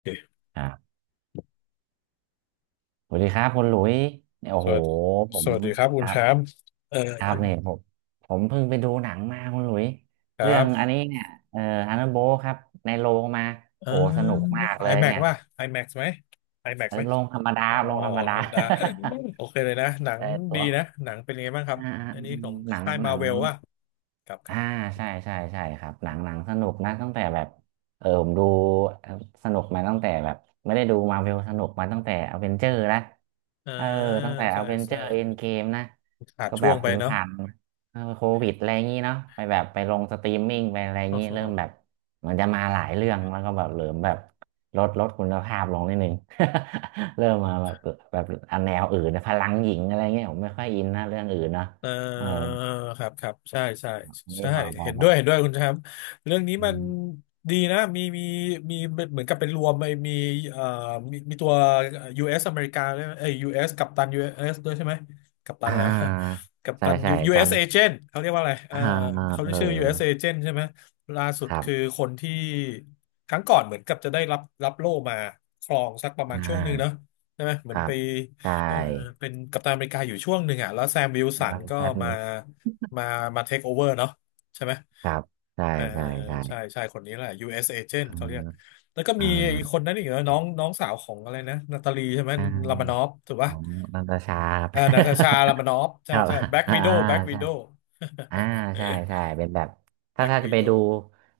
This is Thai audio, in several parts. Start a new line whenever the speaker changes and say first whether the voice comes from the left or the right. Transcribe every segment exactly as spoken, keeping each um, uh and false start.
left: โอเค
right: อ่าสวัสดีครับคุณหลุยเนี่ยโอ้
left: ส
right: โห
left: วัสดี
right: ผ
left: ส
right: ม
left: วัสดีครับคุ
right: ค
left: ณ
right: รั
left: แช
right: บ
left: มป์เออ
right: ครับเนี่ยผมผมเพิ่งไปดูหนังมาคุณหลุย
left: ครั
right: เรื่องอัน
left: บ
right: นี้เนี่ยเอ่อฮันนโบครับในโรงมา
left: เอ
right: โอ้สนุ
left: อ
right: กมากเลย
left: iMac
right: เนี่ย
left: ป่ะ iMac ไหม iMac
right: เอ
left: ไห
right: อ
left: ม
right: โรงธรรมดา
left: อ๋อ
right: โรงธรรม
left: ธ
right: ดา
left: รรมดาโอเคเลยนะ หนั ง
right: เออตั
left: ดี
right: ว
left: นะ หนังเป็นยังไงบ้างครับ
right: อ่าอ่า
left: อันนี้
right: อื
left: ข
right: ม
left: อง
right: หนัง
left: ค่าย
right: หนั
left: มา
right: ง
left: เวลว่ะครับค
right: อ่า
left: รับ
right: ใช่ใช่ใช่ครับหนังหนังสนุกนะตั้งแต่แบบเออผมดูสนุกมาตั้งแต่แบบไม่ได้ดูมาเวลสนุกมาตั้งแต่อเวนเจอร์นะ
left: เออ
right: เออตั้งแต่อ
left: ใช่
right: เวนเจอ
left: ใช่
right: ร์เอ็นเกมนะ
left: ขาด
right: ก็แบ
left: ช่วง
right: บ
left: ไป
right: อยู่
left: เนาะ
right: ผ่านเออโควิดอะไรอย่างงี้เนาะไปแบบไปลงสตรีมมิ่งไปอะไรอย่างงี้เริ่มแบบเหมือนจะมาหลายเรื่องแล้วก็แบบเหลิมแบบลดลดคุณภาพลงนิดนึง เริ่มมาแบบแบบอันแนวอื่นนะพลังหญิงอะไรเงี้ยผมไม่ค่อยอินนะเรื่องอื่นเนาะ
left: เอ
right: เออ
left: อครับครับใช่ใช่
right: นี่
left: ใช่
right: พอพอ
left: เห็น
right: พ
left: ด้
right: อ
left: วยเห็นด้วยคุณแชมป์เรื่องนี้
right: อื
left: มัน
right: ม
left: ดีนะมีมีมีเหมือนกับเป็นรวมไปมีเอ่อมีมีตัว ยู เอส อสอเมริกาด้วยเอ้ย ยู เอส กัปตัน ยู เอส ด้วยใช่ไหมกัปตั
right: อ่
left: นแล้ว
right: า
left: กัป
right: ใช่
left: ตัน
right: ใช่
left: U-
right: จอ
left: s
right: น
left: agent เขาเรียกว่าอะไรเออ
right: อ่า
left: เขาเรี
right: เอ
left: ย
right: อ
left: กชื่อ ยู เอส agent ใช่ไหมล่าสุด
right: ครับ
left: คือคนที่ครั้งก่อนเหมือนกับจะได้รับรับโล่มาครองสักประมา
right: อ่
left: ณช่วงหนึ่งเนอะ
right: า
left: ใช่ไหมเห
right: ค
left: มือน
right: รั
left: ไป
right: บใช่
left: เออเป็นกัปตันอเมริกาอยู่ช่วงหนึ่งอ่ะแล้วแซมวิลสั
right: ร
left: น
right: อง
left: ก็
right: แป๊บนึ
left: มา
right: ง
left: มามาเทคโอเวอร์เนาะใช่ไหม
right: ครับใช่
left: เออ
right: ใช่ใช่
left: ใช่ใช่คนนี้แหละ ยู เอส. Agent
right: อื
left: เขาเรีย
right: ม
left: กแล้วก็
right: อ่า
left: มีไอ้คนนั้นอีกนะน้องน้องสาวของอะไรนะนาตาลีใช่ไหม
right: อ่
left: ลามา
right: า
left: นอฟถูก
right: ข
left: ป่ะ
right: องนันตชาครับ
left: เออนาตาชาลามานอฟ
right: ค
left: ใช่
right: รับ
left: ใช่แบล็ก
right: อ่า
left: วิโดวแบล็กวิ
right: ใช่
left: โด ว
right: อ่าใช่ใช่เป็นแบบ
left: แบ
right: ถ้า
left: ล็ก
right: ถ้าจะ
left: วิ
right: ไป
left: โด
right: ดู
left: ว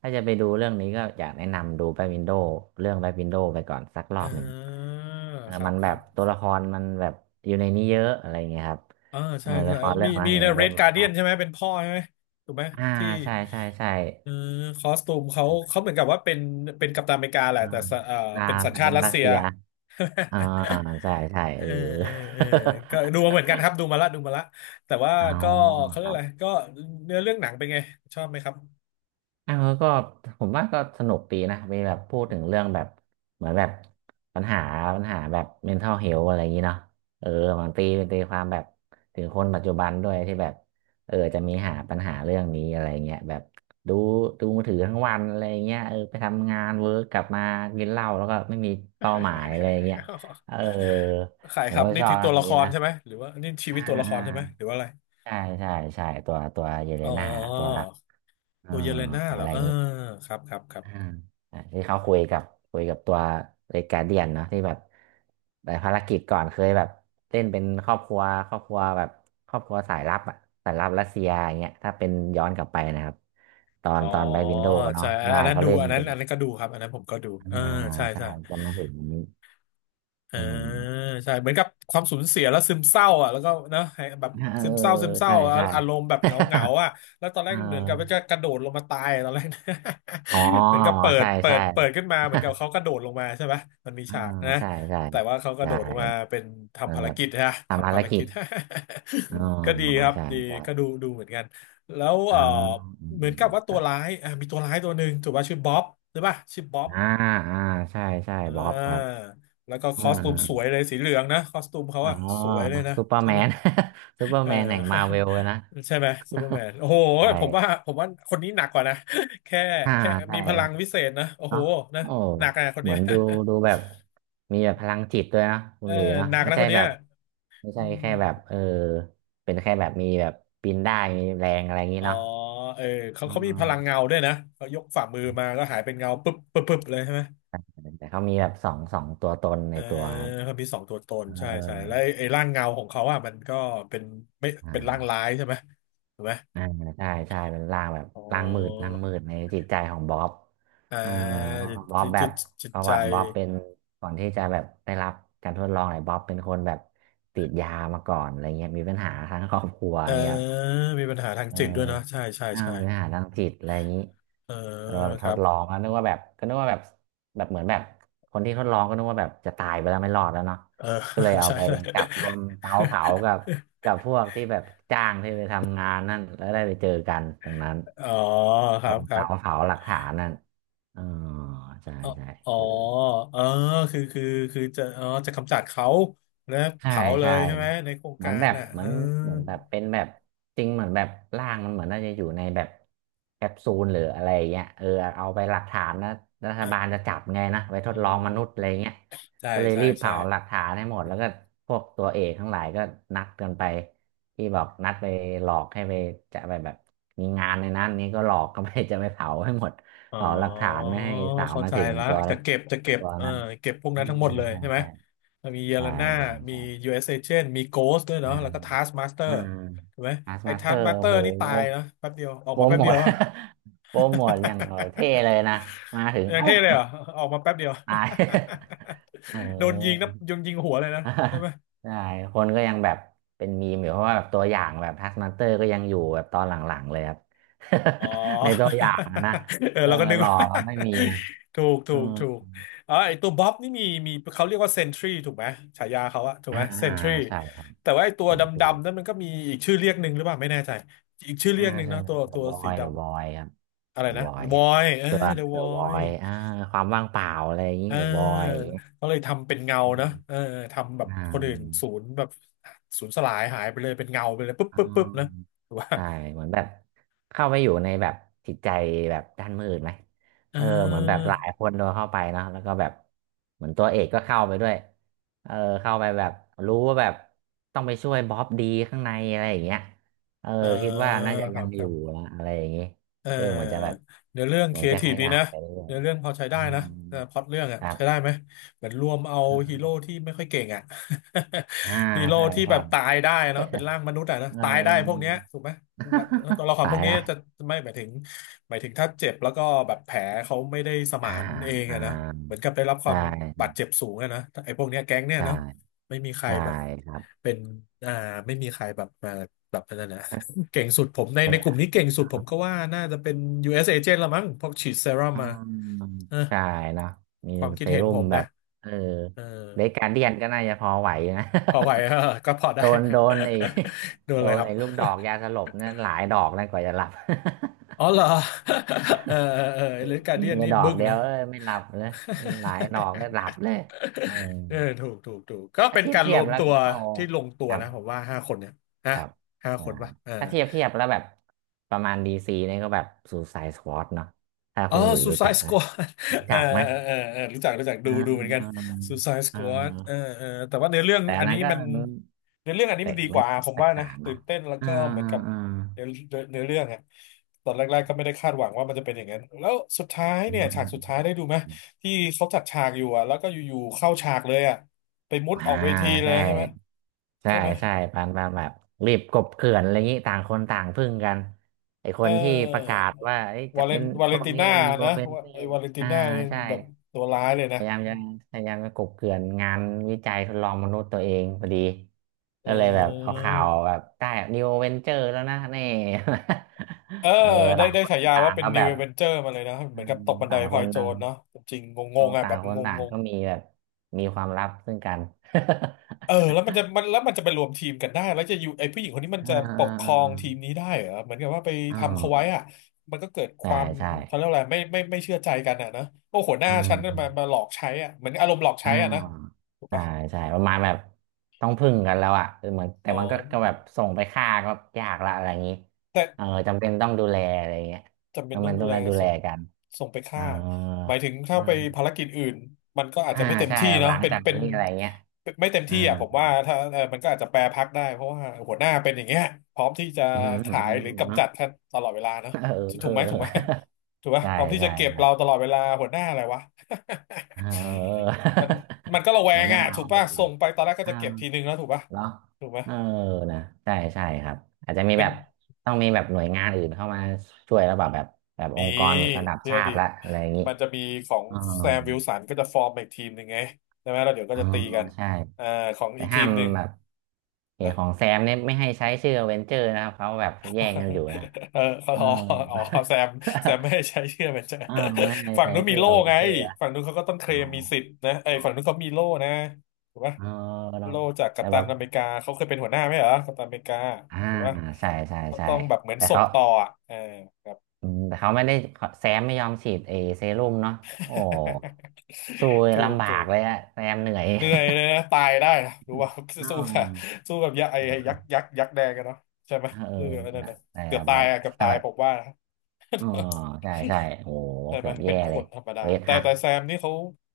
right: ถ้าจะไปดูเรื่องนี้ก็อยากแนะนำดูแบ็ควินโดว์เรื่องแบ็ควินโดว์ไปก่อนสักรอบหนึ่ง
left: เออ
right: เออ
left: ครั
right: มั
left: บ
right: น
left: ค
right: แบ
left: รั
right: บ
left: บ
right: ตัวละครมันแบบอยู่ในนี้เยอะอะไรอย่างเงี้ยครับ
left: อ่า
right: เออ
left: ใช่ใช่
right: ละครเรื่อ
left: มี
right: งนะ
left: มี
right: อยู่
left: ใน
right: ใน
left: เร
right: เรื่อง
left: ด
right: มั
left: กา
right: น
left: ร์เดี
right: รั
left: ยน
right: บ
left: ใช่ไหมเป็นพ่อใช่ไหมถูกไหม
right: อ่า
left: ที่
right: ใช่ใช่ใช่
left: เออคอสตูมเขาเขาเหมือนกับว่าเป็นเป็นกัปตันอเมริกาแหละ
right: อ่า
left: แต่สเออ
right: อ่า
left: เป็นสัญ
right: แต่
left: ชา
right: เป็
left: ติ
right: น
left: รัส
right: รัส
left: เซีย
right: เซีย อ่าใช่ใช่
left: เอ
right: เอ
left: อ
right: อ
left: เออเออก็ดูมาเห มือนกันครับดูมาละดูมาละแต่ว่า
right: เอา
left: ก็เขาเรี
right: ค
left: ยก
right: รั
left: อะ
right: บ
left: ไรก็เนื้อเรื่องหนังเป็นไงชอบไหมครับ
right: อ้าแล้วก็ผมว่าก็สนุกดีนะมีแบบพูดถึงเรื่องแบบเหมือนแบบปัญหาปัญหาแบบ mental health อะไรอย่างนี้เนาะเออบางตีเป็นตีความแบบถึงคนปัจจุบันด้วยที่แบบเออจะมีหาปัญหาเรื่องนี้อะไรเงี้ยแบบดูดูมือถือทั้งวันอะไรเงี้ยเออไปทำงานเวิร์กกลับมากินเหล้าแล้วก็ไม่มีเป้าหมายอะไรเงี้ยเออ
left: ขาย
right: ผ
left: ค
right: ม
left: รับ
right: ก็ช
left: นี่
right: อ
left: ถื
right: บ
left: อตั
right: ทา
left: ว
right: ง
left: ละ
right: นี้
left: คร
right: นะ
left: ใช่ไหมหรือว่านี่ชี
right: อ่า
left: วิตตัวละค
right: อ่า
left: รใช่ไหมหรือว่าอะไร
right: ใช่ใช่ใช่ตัวตัวเยเล
left: อ๋อ
right: นาตัวหลักเออ
left: ตัวเยเลน่าเหร
right: อะ
left: อ
right: ไรอ
left: เออ
right: ย่างนี้
left: ครับครับครับ
right: อ่าอ่ะที่เขาคุยกับคุยกับตัวเลกาเดียนเนาะที่แบบไปภารกิจก่อนเคยแบบเล่นเป็นครอบครัวครอบครัวแบบครอบครัวสายลับอ่ะสายลับรัสเซียอย่างเงี้ยถ้าเป็นย้อนกลับไปนะครับตอน
left: อ๋อ
right: ตอนไปวินโดว์เนาะ
left: ใช่อัน
right: ใช่
left: อันนั้น
right: เขา
left: ดู
right: เล่น
left: อันนั้น
right: เป็น
left: อันนั้นก็ดูครับอันนั้นผมก็ดู
right: อ่า
left: เออใช่
right: ใช่
left: ใช่
right: จำมาถึงอันนี้
left: อ่า
right: เออ
left: ใช่เหมือนกับความสูญเสียแล้วซึมเศร้าอ่ะแล้วก็นะให้แบบ
right: เออ
left: ซึมเศร้าซึมเศร้า
right: ใช่
left: อะ
right: ใช่
left: อารม ณ์แบบเหงาเหงาอ่ะแล้วตอนแร
right: เอ
left: กเหมือนกับว่าจะ
right: อ
left: กระโดดลงมาตายตอนแรกนะ
right: อ๋อ
left: เหมือนกับเปิด
right: ใช่
left: เปิ
right: ใช่
left: ดเปิดขึ้นมาเหมือนกับเขากระโดดลงมาใช่ไหมมันมี
right: อ่า
left: ฉากนะ
right: ใช่ใช่
left: แต่ว่าเขากระโด
right: ได้
left: ดลงมาเป็น
right: แล้
left: ทำ
right: ว
left: ภาร
right: ก็
left: กิจนะ
right: ทำ
left: ทำ
right: ภา
left: ภา
right: ร
left: ร
right: กิ
left: กิ
right: จ
left: จ
right: อ๋อ
left: ก็ดีครับ
right: ใช่
left: ดี
right: ใช่
left: ก็ดูดูเหมือนกันแล้ว
right: อ๋อ
left: เออ
right: อืม
left: เหมือ
right: อื
left: น
right: ม
left: กับว่า
right: ค
left: ตัว
right: รับ
left: ร้ายอ่ะมีตัวร้ายตัวหนึ่งถูกป่ะชื่อบ๊อบหรือป่ะชื่อบ๊อบ
right: อ่าอ่าใช่ใช่
left: อ่
right: บ๊อบครับ
left: าแล้วก็ค
right: อ่า
left: อสตูมสวยเลยสีเหลืองนะคอสตูมเขา
right: อ๋อ
left: อะสวยเลยนะ
right: ซูเปอร์
left: ใช่
right: แม
left: ไหม
right: น ซูเปอร์
left: เออ
right: แมนแห่งมาเวลเลยนะ
left: ใช่ไหมซูเปอร์แมนโอ้โห
right: ใช่
left: ผมว่าผมว่าคนนี้หนักกว่านะ แค่
right: อ่า
left: แค่มี
right: ใช่
left: พลังวิเศษนะโอ้โห
right: เนาะ
left: นะ
right: โอ้
left: หนักอะคน
right: เห
left: เนี้
right: มื
left: ย
right: อนดูดูแบบมีแบบพลังจิตด้วยนะ คุ
left: เอ
right: ณ
left: อ
right: หลุยเนาะ
left: หนัก
right: ไม่
left: นะค
right: ใช่
left: นเนี้
right: แบ
left: ย
right: บไม่
left: อื
right: ใช่
left: ม
right: แค่แบบเออเป็นแค่แบบมีแบบปีนได้มีแรงอะไรอย่างนี้
left: อ๋อ
right: เนาะ
left: เออเขา
right: อ๋อ
left: เขามีพลังเงาด้วยนะเขายกฝ่ามือมาก็หายเป็นเงาปึ๊บปึ๊บปึ๊บเลยใช่ไหม
right: แต่เขามีแบบสองสองตัวตน
left: เอ
right: ใน
left: อ
right: ตัว
left: เขามีสองตัวตน
right: เ
left: ใช่ใช่แล้ว
right: ออ
left: ไอ้ไอ้ร่างเงาของเขาอ่ะมันก็เป็นไม่เป็นร่าง
right: อ่า
left: ร้ายใช่ไหมถูกไหม
right: อ่าใช่ใช่เป็นร่างแบบ
left: อ๋อ
right: ร่างมืดร่างมืดในจิตใจของบ๊อบ
left: อ่
right: เอ่อ
left: า
right: บ๊อ
left: จิ
right: บ
left: ต
right: แบ
left: จิ
right: บ
left: ตจิตจิต
right: ประ
left: ใจ
right: วัติบ๊อบเป็นก่อนที่จะแบบได้รับการทดลองเนี่ยบ๊อบเป็นคนแบบติดยามาก่อนอะไรเงี้ยมีปัญหาทางครอบครัว
left: เออ
right: เงี้ยครับ
left: มีปัญหาทาง
right: เออ
left: จิตด้วยนะใช่ใช่
right: อ่า
left: ใช่
right: เนื้อหาทางจิตอะไรอย่างนี้
left: เออ
right: เราแบบ
left: ค
right: ท
left: รั
right: ดลอ
left: บ
right: งแล้วนึกว่าแบบก็นึกว่าแบบแบบเหมือนแบบคนที่ทดลองก็นึกว่าแบบจะตายไปแล้วไม่รอดแล้วเนาะ
left: เออ
right: ก็เลย เอา
left: ใช่
right: ไป
left: ใช่
right: จับรวมเตาเผากับกับพวกที่แบบจ้างที่ไปทำงานนั่นแล้วได้ไปเจอกันตรงนั้น
left: อ๋อค
right: ต
left: รั
right: ร
left: บ
right: ง
left: ครั
right: เตา
left: บ
right: เผาหลักฐานนั่นอ๋อใช่
left: อ๋อ
right: ใช่
left: อ๋อเออคือคือคือจะอ๋อจะกำจัดเขาแล้ว
right: ใช่
left: เผาเล
right: ใช่
left: ยใช่ไหมในโครง
right: เหมื
left: กา
right: อน
left: ร
right: แบบ
left: อ่ะ
right: เห
left: เอ
right: มือ
left: อ
right: นเหมือนแบบเป็นแบบจริงเหมือนแบบร่างมันเหมือนน่าจะอยู่ในแบบแคปซูลหรืออะไรเงี้ยเออเอาไปหลักฐานนะรัฐบาลจะ
left: นะ
right: จับไงนะไปท
left: อื
right: ดลองมนุษย์อะไร
left: ม
right: เงี้ย
left: ใช่
right: ก็เลย
left: ใช่
right: รีบ
left: ใช่
right: เผาหลักฐานให้หมดแล้วก็พวกตัวเอกทั้งหลายก็นัดกันไปที่บอกนัดไปหลอกให้ไปจะไปแบบมีงานในนั้นนี้ก็หลอกก็ไปจะไปเผาให้หมด
left: อ๋อ
right: เผาหลักฐานไม่ให้สาว
left: เข้า
right: มา
left: ใจ
right: ถึง
left: ละ
right: ตัว
left: จะเก็บจะเก็บ
right: ตัว
left: เออ
right: นั้น
left: เก็บพวกนั้
right: อ่า
left: นทั้งหมดเลย
right: ใช่
left: ใช่ไหม
right: ใช่
left: มีเย
right: ใช
left: ลาน่า
right: ่
left: มี
right: ใช่
left: ยู เอส Agent มี Ghost ด้วย
right: ใช่
left: เนาะแล้วก็ Taskmaster
right: อ่า
left: ถูกไหม
right: อาส
left: ไอ้
right: มาสเตอร์โอ้
left: Taskmaster
right: โห
left: นี่ตายเนาะแป๊บเดียวออก
right: โปร
left: มาแป๊บ
right: โม
left: เดีย
right: ท
left: วอะ
right: โปรโม ทอย่างเท่เลยนะมาถึ ง
left: อย่าง
right: เอ้า
left: เท่เลยเหรอออกมาแป๊บเดียว
right: ตาย เอ
left: โดนยิง
right: อ
left: นะโดนยิงหัวเลยนะใช่ไห ม
right: ใช่คนก็ยังแบบเป็นมีมอยู่เพราะว่าแบบตัวอย่างแบบทัสมาสเตอร์ก็ยังอยู่แบบตอนหลังๆเลยครับ
left: อ๋อ
right: ในตัวอย่างอะนะ
left: เออ
right: เออ
left: เราก็นึก
right: ห ล่อ
left: ว่า
right: ก็ไม่มีนะ
left: ถูกถู
right: อื
left: ก
right: ม
left: ถูกอ๋อไอตัวบ๊อบนี่มีมีเขาเรียกว่าเซนทรีถูกไหมฉายาเขาอะถูก
right: อ่า
left: ไหมเซน
right: อ่า
left: ทรี
right: ใช่ครับ
left: แต่ว่าไอตัว
right: ผ
left: ด
right: ม
left: ำๆนั่นมันก็มีอีกชื่อเรียกหนึ่งหรือเปล่าไม่แน่ใจอีกชื่อ
right: อ่า
left: เรียกหนึ่ง
right: ใช่
left: เนาะตัว
right: The
left: ตัวสี
right: Void
left: ด
right: The Void
left: ำ
right: ครับ
left: อะไร
right: The
left: นะ
right: Void
left: วอยเออ
right: ตัว
left: เดอะว
right: The
left: อย
right: Void อ่าความว่างเปล่าอะไรอย่างนี้
left: เ
right: The Void อย่า
left: ออ
right: งงี้
left: เขาเลยทำเป็นเงา
right: อื
left: เนาะ
right: ม
left: เออทำแบบ
right: อ่
left: คนอื่นศู
right: า
left: นย์แบบศูนย์สลายหายไปเลยเป็นเงาไปเลยปุ๊บ
right: อ่า
left: ปุ๊บปุ๊บนะถูกว่า
right: ใช่เหมือนแบบเข้าไปอยู่ในแบบจิตใจแบบด้านมืดไหม
left: เ
right: เออเหมือนแบบ
left: ออ
right: หลายคนโดนเข้าไปเนาะแล้วก็แบบเหมือนตัวเอกก็เข้าไปด้วยเออเข้าไปแบบรู้ว่าแบบต้องไปช่วยบ๊อบดีข้างในอะไรอย่างเงี้ยเออ
left: เออ
right: คิดว่าน่าจะ
left: ค
right: ยั
left: รั
right: ง
left: บ
right: อ
left: ครั
right: ยู่
left: บ
right: นะอะไรอย่างงี้
left: เ
right: เออเหมือนจะแบบ
left: ออเนื้อเรื่อง
right: เห
left: ค
right: มือ
left: รี
right: น
left: เอ
right: จะ
left: ที
right: ข
left: ฟดี
right: ยาย
left: นะ
right: ไปเรื่อย
left: เนื้อเรื่องพอใช้
right: ๆ
left: ได้
right: อ่า
left: นะเออพล็อตเรื่องอ่ะ
right: ครั
left: ใช้ได้
right: บ
left: ไหมเหมือนรวมเอาฮีโร่ที่ไม่ค่อยเก่งอ่ะ
right: อ่า
left: ฮีโร่
right: ใช่
left: ที่แบ
right: ใช่
left: บตายได้เนาะเป็นร่างมนุษย์อ่ะนะ
right: เอ
left: ตายได้พวกเนี้
right: อ
left: ยถูกไหมตัวละค รพ
right: หา
left: ว
right: ย
left: กนี้
right: ละ
left: จะไม่หมายถึงหมายถึงถ้าเจ็บแล้วก็แบบแผลเขาไม่ได้สมา
right: อ่า
left: นเอง
right: อ่า
left: อะนะเหมือนกับได้รับค
right: ใช
left: วามบา
right: ่
left: ดเจ็บสูงอะนะไอ้พวกเนี้ยแก๊งเนี้ย
right: ใช่
left: เนาะไม่มีใคร
right: ใช่
left: แบบ
right: ครับ
left: เป็นอ่าไม่มีใครแบบมาแบบนั้นนะ เก่งสุดผมใน
right: แล้ว
left: ใน
right: แบ
left: กลุ่ม
right: บ
left: นี้เก่งสุดผมก็ว่าน่าจะเป็น ยู เอส Agent ละมั้งเพราะฉีดเซรั่ม
right: อื
left: มา
right: ม
left: นะ
right: ใช่เนาะมี
left: ความคิ
right: เซ
left: ดเห็น
right: รุ่
left: ผ
right: ม
left: ม
right: แบ
left: นะ
right: บเออ
left: เออ
right: เด็กการเดียนก็น่าจะพอไหวนะ
left: พอไหว เออก็พอ ได้
right: โดน
left: นะ
right: โดนไอ้
left: โด น
right: โด
left: อะไร
right: น
left: ครับ
right: ไอ้ลูกดอกยาสลบเนี่ยหลายดอกนะกว่าจะหลับ
left: อ๋อเหรอ เออเออเออหรือการ
right: ยิ
left: เดี
right: ง
left: ยน
right: ไป
left: นี่
right: ดอ
left: บึ้
right: ก
left: ง
right: เดียว
left: นะ
right: เอ้ยไม่หลับเลยหลายดอกเลยหลับเลยเออ
left: เออถูกถูกถูกก็
right: อา
left: เป็น
right: ชีพ
left: การ
right: เที
left: ร
right: ยบ
left: วม
right: แล้ว
left: ตัว
right: ก็เข้า
left: ที่ลงตัว
right: ครับ
left: นะผมว่าห้าคนเนี่ยนะ
right: ครับ
left: ห้า
right: อ่า
left: คนปะเออ
right: ถ้าเทียบเทียบแล้วแบบประมาณดีซีเนี่ยก็แบบซูไซด์สควอดเนาะถ้า
left: อ๋อ
right: คุณหลุยรู้จั
left: Suicide
right: กนะ
left: Squad
right: รู้
left: เอ
right: จั
left: อ
right: กไหม
left: เออเออเออรู้จักรู้จักดู
right: อ่า
left: ดูเหมือนกัน Suicide
right: อ่า
left: Squad เออเออแต่ว่าเนื้อเรื่อง
right: แต่อั
left: อั
right: น
left: น
right: นั้
left: นี้
right: นก็
left: มันเนื้อเรื่องอันนี้มัน
right: เตะ
left: ดีก
right: ไม่
left: ว่าผม
right: แตก
left: ว่านะ
right: ต่าง
left: ตื่
right: นะ
left: นเต้นแล้ว
right: อ่า
left: ก็เหมือน
right: อ่า
left: กับ
right: อ่า
left: เนื้อเนื้อเนื้อเรื่องอะตอนแรกๆก็ไม่ได้คาดหวังว่ามันจะเป็นอย่างนั้นแล้วสุดท้าย
right: อื
left: เนี่
right: ม
left: ยฉา
right: อื
left: ก
right: ม
left: สุดท้ายได้ดูไหม
right: อืม
left: ที่เขาจัดฉากอยู่อะแล้วก็อยู่ๆเข้าฉากเลยอะไปมุด
right: อ่า
left: ออกเวทีเลย
right: ใช่
left: ใช่ไหม
right: ใช่
left: ใช่ไหม
right: ใช่ปานมาแบบรีบกบเกลื่อนอะไรงี้ต่างคนต่างพึ่งกัน ไอค
left: เ
right: นที่ประกา
left: ออ
right: ศว่าเอ้ยจะ
left: วาเล
right: เป็
left: น
right: น
left: วาเล
right: ช่
left: น
right: วง
left: ติ
right: นี้
left: น่า
right: นิว
left: นะ
right: เวน
left: ว่า
right: เจอ
left: ไอ้
right: ร์
left: วาเลนติ
right: อ่า
left: น่าเนี่ย
right: ใช่
left: แบบตัวร้ายเลย
right: พ
left: นะ
right: ยายามจะพยายามจะกลบเกลื่อนงานวิจัยทดลองมนุษย์ตัวเองพอดี
left: เ
right: ก็เลยแบบเอา
left: ออ
right: ข่าวแบบได้นิวเวนเจอร์แล้วนะนี่
left: เออ
right: เออ
left: ได้
right: ต่าง
left: ได้
right: คน
left: ฉายา
right: ต่า
left: ว่า
right: ง
left: เป็น
right: ก็แบ
left: New
right: บ
left: Avenger มาเลยนะเห
right: อื
left: มือนกั
right: ม
left: บตกบันได
right: ต่าง
left: พล
right: ค
left: อย
right: น
left: โจ
right: ต่าง
left: รเนาะจริงงงๆอ่ะแบ
right: ต่าง
left: บ
right: ค
left: ง
right: นต่า
left: ง
right: งก็มีแบบมีความลับซึ่งกัน
left: ๆเออแล้วมันจะ มันแล้วมันจะไปรวมทีมกันได้แล้วจะอยู่ไอ้ผู้หญิงคนนี้มัน
right: อ่า
left: จะป
right: อ่า
left: กคร
right: อ่
left: องทีม
right: า
left: นี้ได้เหรอเหมือนกับว่าไป
right: อ่
left: ทำเขาไว้
right: า
left: อ่ะมันก็เกิดค
right: ใช่
left: วาม
right: ใช่
left: เขาเรียกวอะไรไม่ไม่ไม่เชื่อใจกันอ่ะนะโอ้หัวหน้า
right: อื
left: ฉันมามา
right: ม
left: หลอกใช้อ่ะเหมือนอารมณ์หลอก
right: อ่า
left: ใช้อ่ะนะถูก
right: ใช่
left: ปะ
right: ใช่ประมาณแบบต้องพึ่งกันแล้วอ่ะเออเหมือนแต่
left: อ๋อ
right: มันก็ก็แบบส่งไปฆ่าก็ยากละอะไรอย่างนี้
left: แต่
right: เออจำเป็นต้องดูแลอะไรอย่างเงี้ย
left: จำเป็
right: แล้
left: น
right: ว
left: ต้อ
right: มั
left: ง
right: น
left: ดู
right: ต้อง
left: แล
right: ดูแล
left: ส่ง
right: กัน
left: ส่งไป
right: เออ
left: ฆ่าหมายถึงถ้า
right: อื
left: ไป
right: ม
left: ภารกิจอื่นมันก็อาจ
right: อ่า
left: จะไม่เต็ม
right: ใช่
left: ที่
right: แบบห
left: เนาะ
right: ลัง
left: เป็น
right: จาก
left: เป็น
right: นี้อะไรเงี้ย
left: เป็นไม่เต็ม
right: อ่า
left: ที่อ่ะผมว่าถ้าเออมันก็อาจจะแปรพักได้เพราะว่าหัวหน้าเป็นอย่างเงี้ยพร้อมที่จะ
right: อืมอืม
left: ขายห
right: อื
left: รือ
right: ม
left: กำ
right: เนาะ
left: จัดท่านตลอดเวลาเนาะ
right: เออเอ
left: ถูกไหมถูกไหม
right: อ
left: ถูกไหม
right: ใช่
left: พร้อมที่
right: ใช่
left: จะเก็บ
right: ใช่
left: เราตลอดเวลาหัวหน้าอะไรวะ
right: เออ
left: มันมันก็ระ แว
right: โหัว
left: ง
right: หน้า
left: อ่ะถูก
right: โห
left: ป่ะ
right: ดเล
left: ส่ง
right: ย
left: ไปตอนแรกก็จะเก็บทีนึงแล้วถูกป่ะ
right: เนาะ
left: ถูกไหม
right: เออนะใช่ใช่ครับอาจจะมี
left: เป็
right: แบ
left: น
right: บต้องมีแบบหน่วยงานอื่นเข้ามาช่วยแล้วแบบแบบแบบอ
left: มี
right: งค์กรระดับ
left: เชื่อ
right: ชา
left: ดิ
right: ติละอะไรอย่างนี้
left: มันจะมีของ
right: อ๋อ
left: แซมวิลสันก็จะฟอร์มอีกทีมหนึ่งไงใช่ไหมแล้วเดี๋ยวก็
right: อ๋อ
left: จะตีกัน
right: ใช่
left: เอ่อของ
right: แต่
left: อีกที
right: ห้า
left: ม
right: ม
left: หนึ่ง
right: แบบ เห
left: นะ
right: ตุของแซมเนี่ยไม่ให้ใช้ชื่อเวนเจอร์นะครับเขาแบบแย่งกันอยู่นะ
left: เออเขา
right: เออ
left: อ๋ออ๋อแซมแซมไม่ ให้ใช้ชื่อมันจะ
right: เออไม่ให้
left: ฝั่ง
right: ใช้
left: นู้นมี
right: ชื่อ
left: โล่
right: เวน
left: ไง
right: เจอร์อะ
left: ฝั่งนู้นเขาก็ต้องเคล
right: อ๋อ
left: มมีสิทธิ์นะไอ้ย
right: อ๋อ
left: ฝั่งนู้นเขามีโล่นะถูกปะ
right: เออเนาะ
left: โล่จากกัป
right: แต่
left: ตั
right: แบ
left: น
right: บ
left: อเมริกาเขาเคยเป็นหัวหน้าไหมเหรอกัปตันอเมริกา
right: อ่า
left: ถูกปะ
right: ใช่ใช่
left: ก็
right: ใช่
left: ต้องแบบเหมือน
right: แต่
left: ส่ง
right: เขา
left: ต่ออ่ะเออครับ
right: อืมแต่เขาไม่ได้แซมไม่ยอมฉีดเอเซรุ่มเนาะโอ้สู้
left: ถูก
right: ลำบา
left: ถู
right: ก
left: ก
right: เลยอะแซมเหนื่อย
left: เหนื่อยเลยนะตายได้นะรู้ ป่ะ
right: อ๋อ
left: สู้ค่ะสู้กับยักษ์ไอ้ยักษ์
right: ออ
left: ยักษ์ยักษ์แดงกันเนาะใช่ไหม
right: เออ
left: สู้กับนั่นนะ
right: แต่
left: เกือบตา
right: แบ
left: ย
right: บ
left: อะเกือบ
right: ถ้า
left: ตาย
right: แบบ
left: ผมว่านะ
right: อ๋อ ใช่ใช่โอ้
left: ใช่ไห
right: เกื
left: ม
right: อบ
left: เป็
right: แย่
left: นค
right: เลย
left: นธรรมดา
right: เรด
left: แต่
right: ฮัก
left: แต่แซมนี่เขา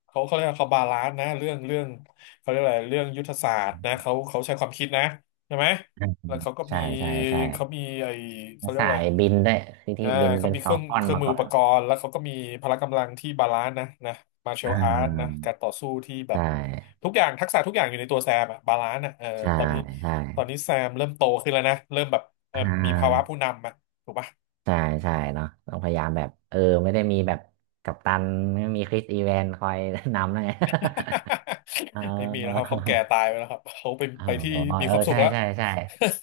left: เขาเขาเรียกว่าเขาบาลานซ์นะเรื่องเรื่องเขาเรียกอะไรเรื่องยุทธศาสตร์นะเขาเขาใช้ความคิดนะใช่ไหม
right: อื
left: แล้ว
right: ม
left: เขาก็
right: ใช่
left: มี
right: ใช่ใช่
left: เขามีไอ้
right: แล้
left: เขา
right: ว
left: เรียก
right: สา
left: อะไร
right: ยบินด้วยคือที่
left: อ่า
right: บิน
left: เขา
right: เป็น
left: มี
right: ฟ
left: เค
right: อ
left: รื่
right: ล
left: อง
right: คอน
left: เครื่อง
right: มา
left: มือ
right: ก่อ
left: อุป
right: น
left: กรณ์แล้วเขาก็มีพละกำลังที่บาลานซ์นะนะมาร์เช
right: อ่
left: ลอาร์ตนะ
right: า
left: การต่อสู้ที่แบบ
right: ใช่
left: ทุกอย่างทักษะทุกอย่างอยู่ในตัวแซมอะบาลานซ์อะเออ
right: ใช่
left: ตอนนี้
right: ใช่
left: ตอนนี้แซมเริ่มโตขึ้นแล้วนะเริ่มแบบเออ
right: อ่
left: มีภาวะผู้
right: า
left: นำอะถูกปะ
right: ใช่ใช่เนาะต้องพยายามแบบเออไม่ได้มีแบบกัปตันไม่มีคริสอีแวนคอยนำนะไง เอ
left: ไม่มีนะครับ
right: อ
left: เขาแก่ตายไปแล้วครับเขาไป
right: เออ
left: ไปที่มี
right: เอ
left: ค
right: อ
left: วามสุข
right: ใช่
left: แล้ว
right: ใช่ใช่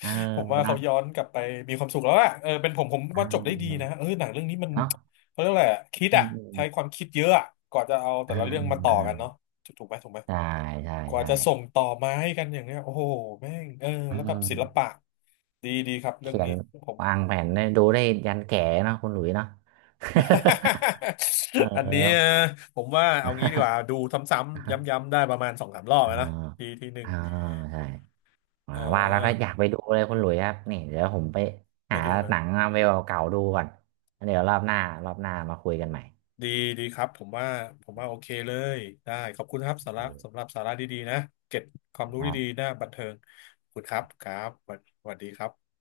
right: เออ
left: ผมว่าเขา
right: เนาะ
left: ย้อนกลับไปมีความสุขแล้วอะเออเป็นผมผม
right: เ
left: ว่าจบได้ดี
right: ออ
left: นะเออหนังเรื่องนี้มัน
right: เนาะ
left: เขาเรียกอะไรอะคิด
right: อื
left: อะ
right: มอืม
left: ใช้ความคิดเยอะอะกว่าจะเอาแต่
right: อื
left: ละ
right: ม
left: เรื่องมาต่อ
right: อื
left: กั
right: ม
left: นเนาะถูกถูกไหมถูกไหม
right: ใช่ใช่
left: กว่า
right: ใช่
left: จะส่งต่อมาให้กันอย่างเนี้ยโอ้โหแม่งเออ
right: อื
left: แล้วแบบศิลปะ
right: ม
left: ดีดีครับเรื่อง
right: เขีย
left: นี้
right: น
left: ผม
right: วางแผนได้ดูได้ยันแก่เนาะคุณหลุยเนาะ เออ
left: อันนี้เอ่อผมว่าเอางี้ดีกว่าดูซ้ำๆ ย้ำๆได้ประมาณสองสามรอบ
right: อ่า
left: แล้วนะทีทีห นึ่ง
right: อ่าใช่ อ่า
left: เออ
right: ว่าแล้วก็อยากไปดูเลยคุณหลุยครับนี่เดี๋ยวผมไป
left: ไป
right: หา
left: ดู
right: ห
left: นะ
right: นังมาเวลเก่าๆดูก่อนแล้วเดี๋ยวรอบหน้ารอบหน้ามาคุยกันใหม่
left: ดีดีครับผมว่าผมว่าโอเคเลยได้ขอบคุณครับ
right: โอ
left: สาระสำห
right: เค
left: รับสาระดีๆนะเก็บความรู้
right: ครั
left: ดี
right: บ
left: ๆหน้าบันเทิงขอบคุณครับครับสวัสสวัสดีครับ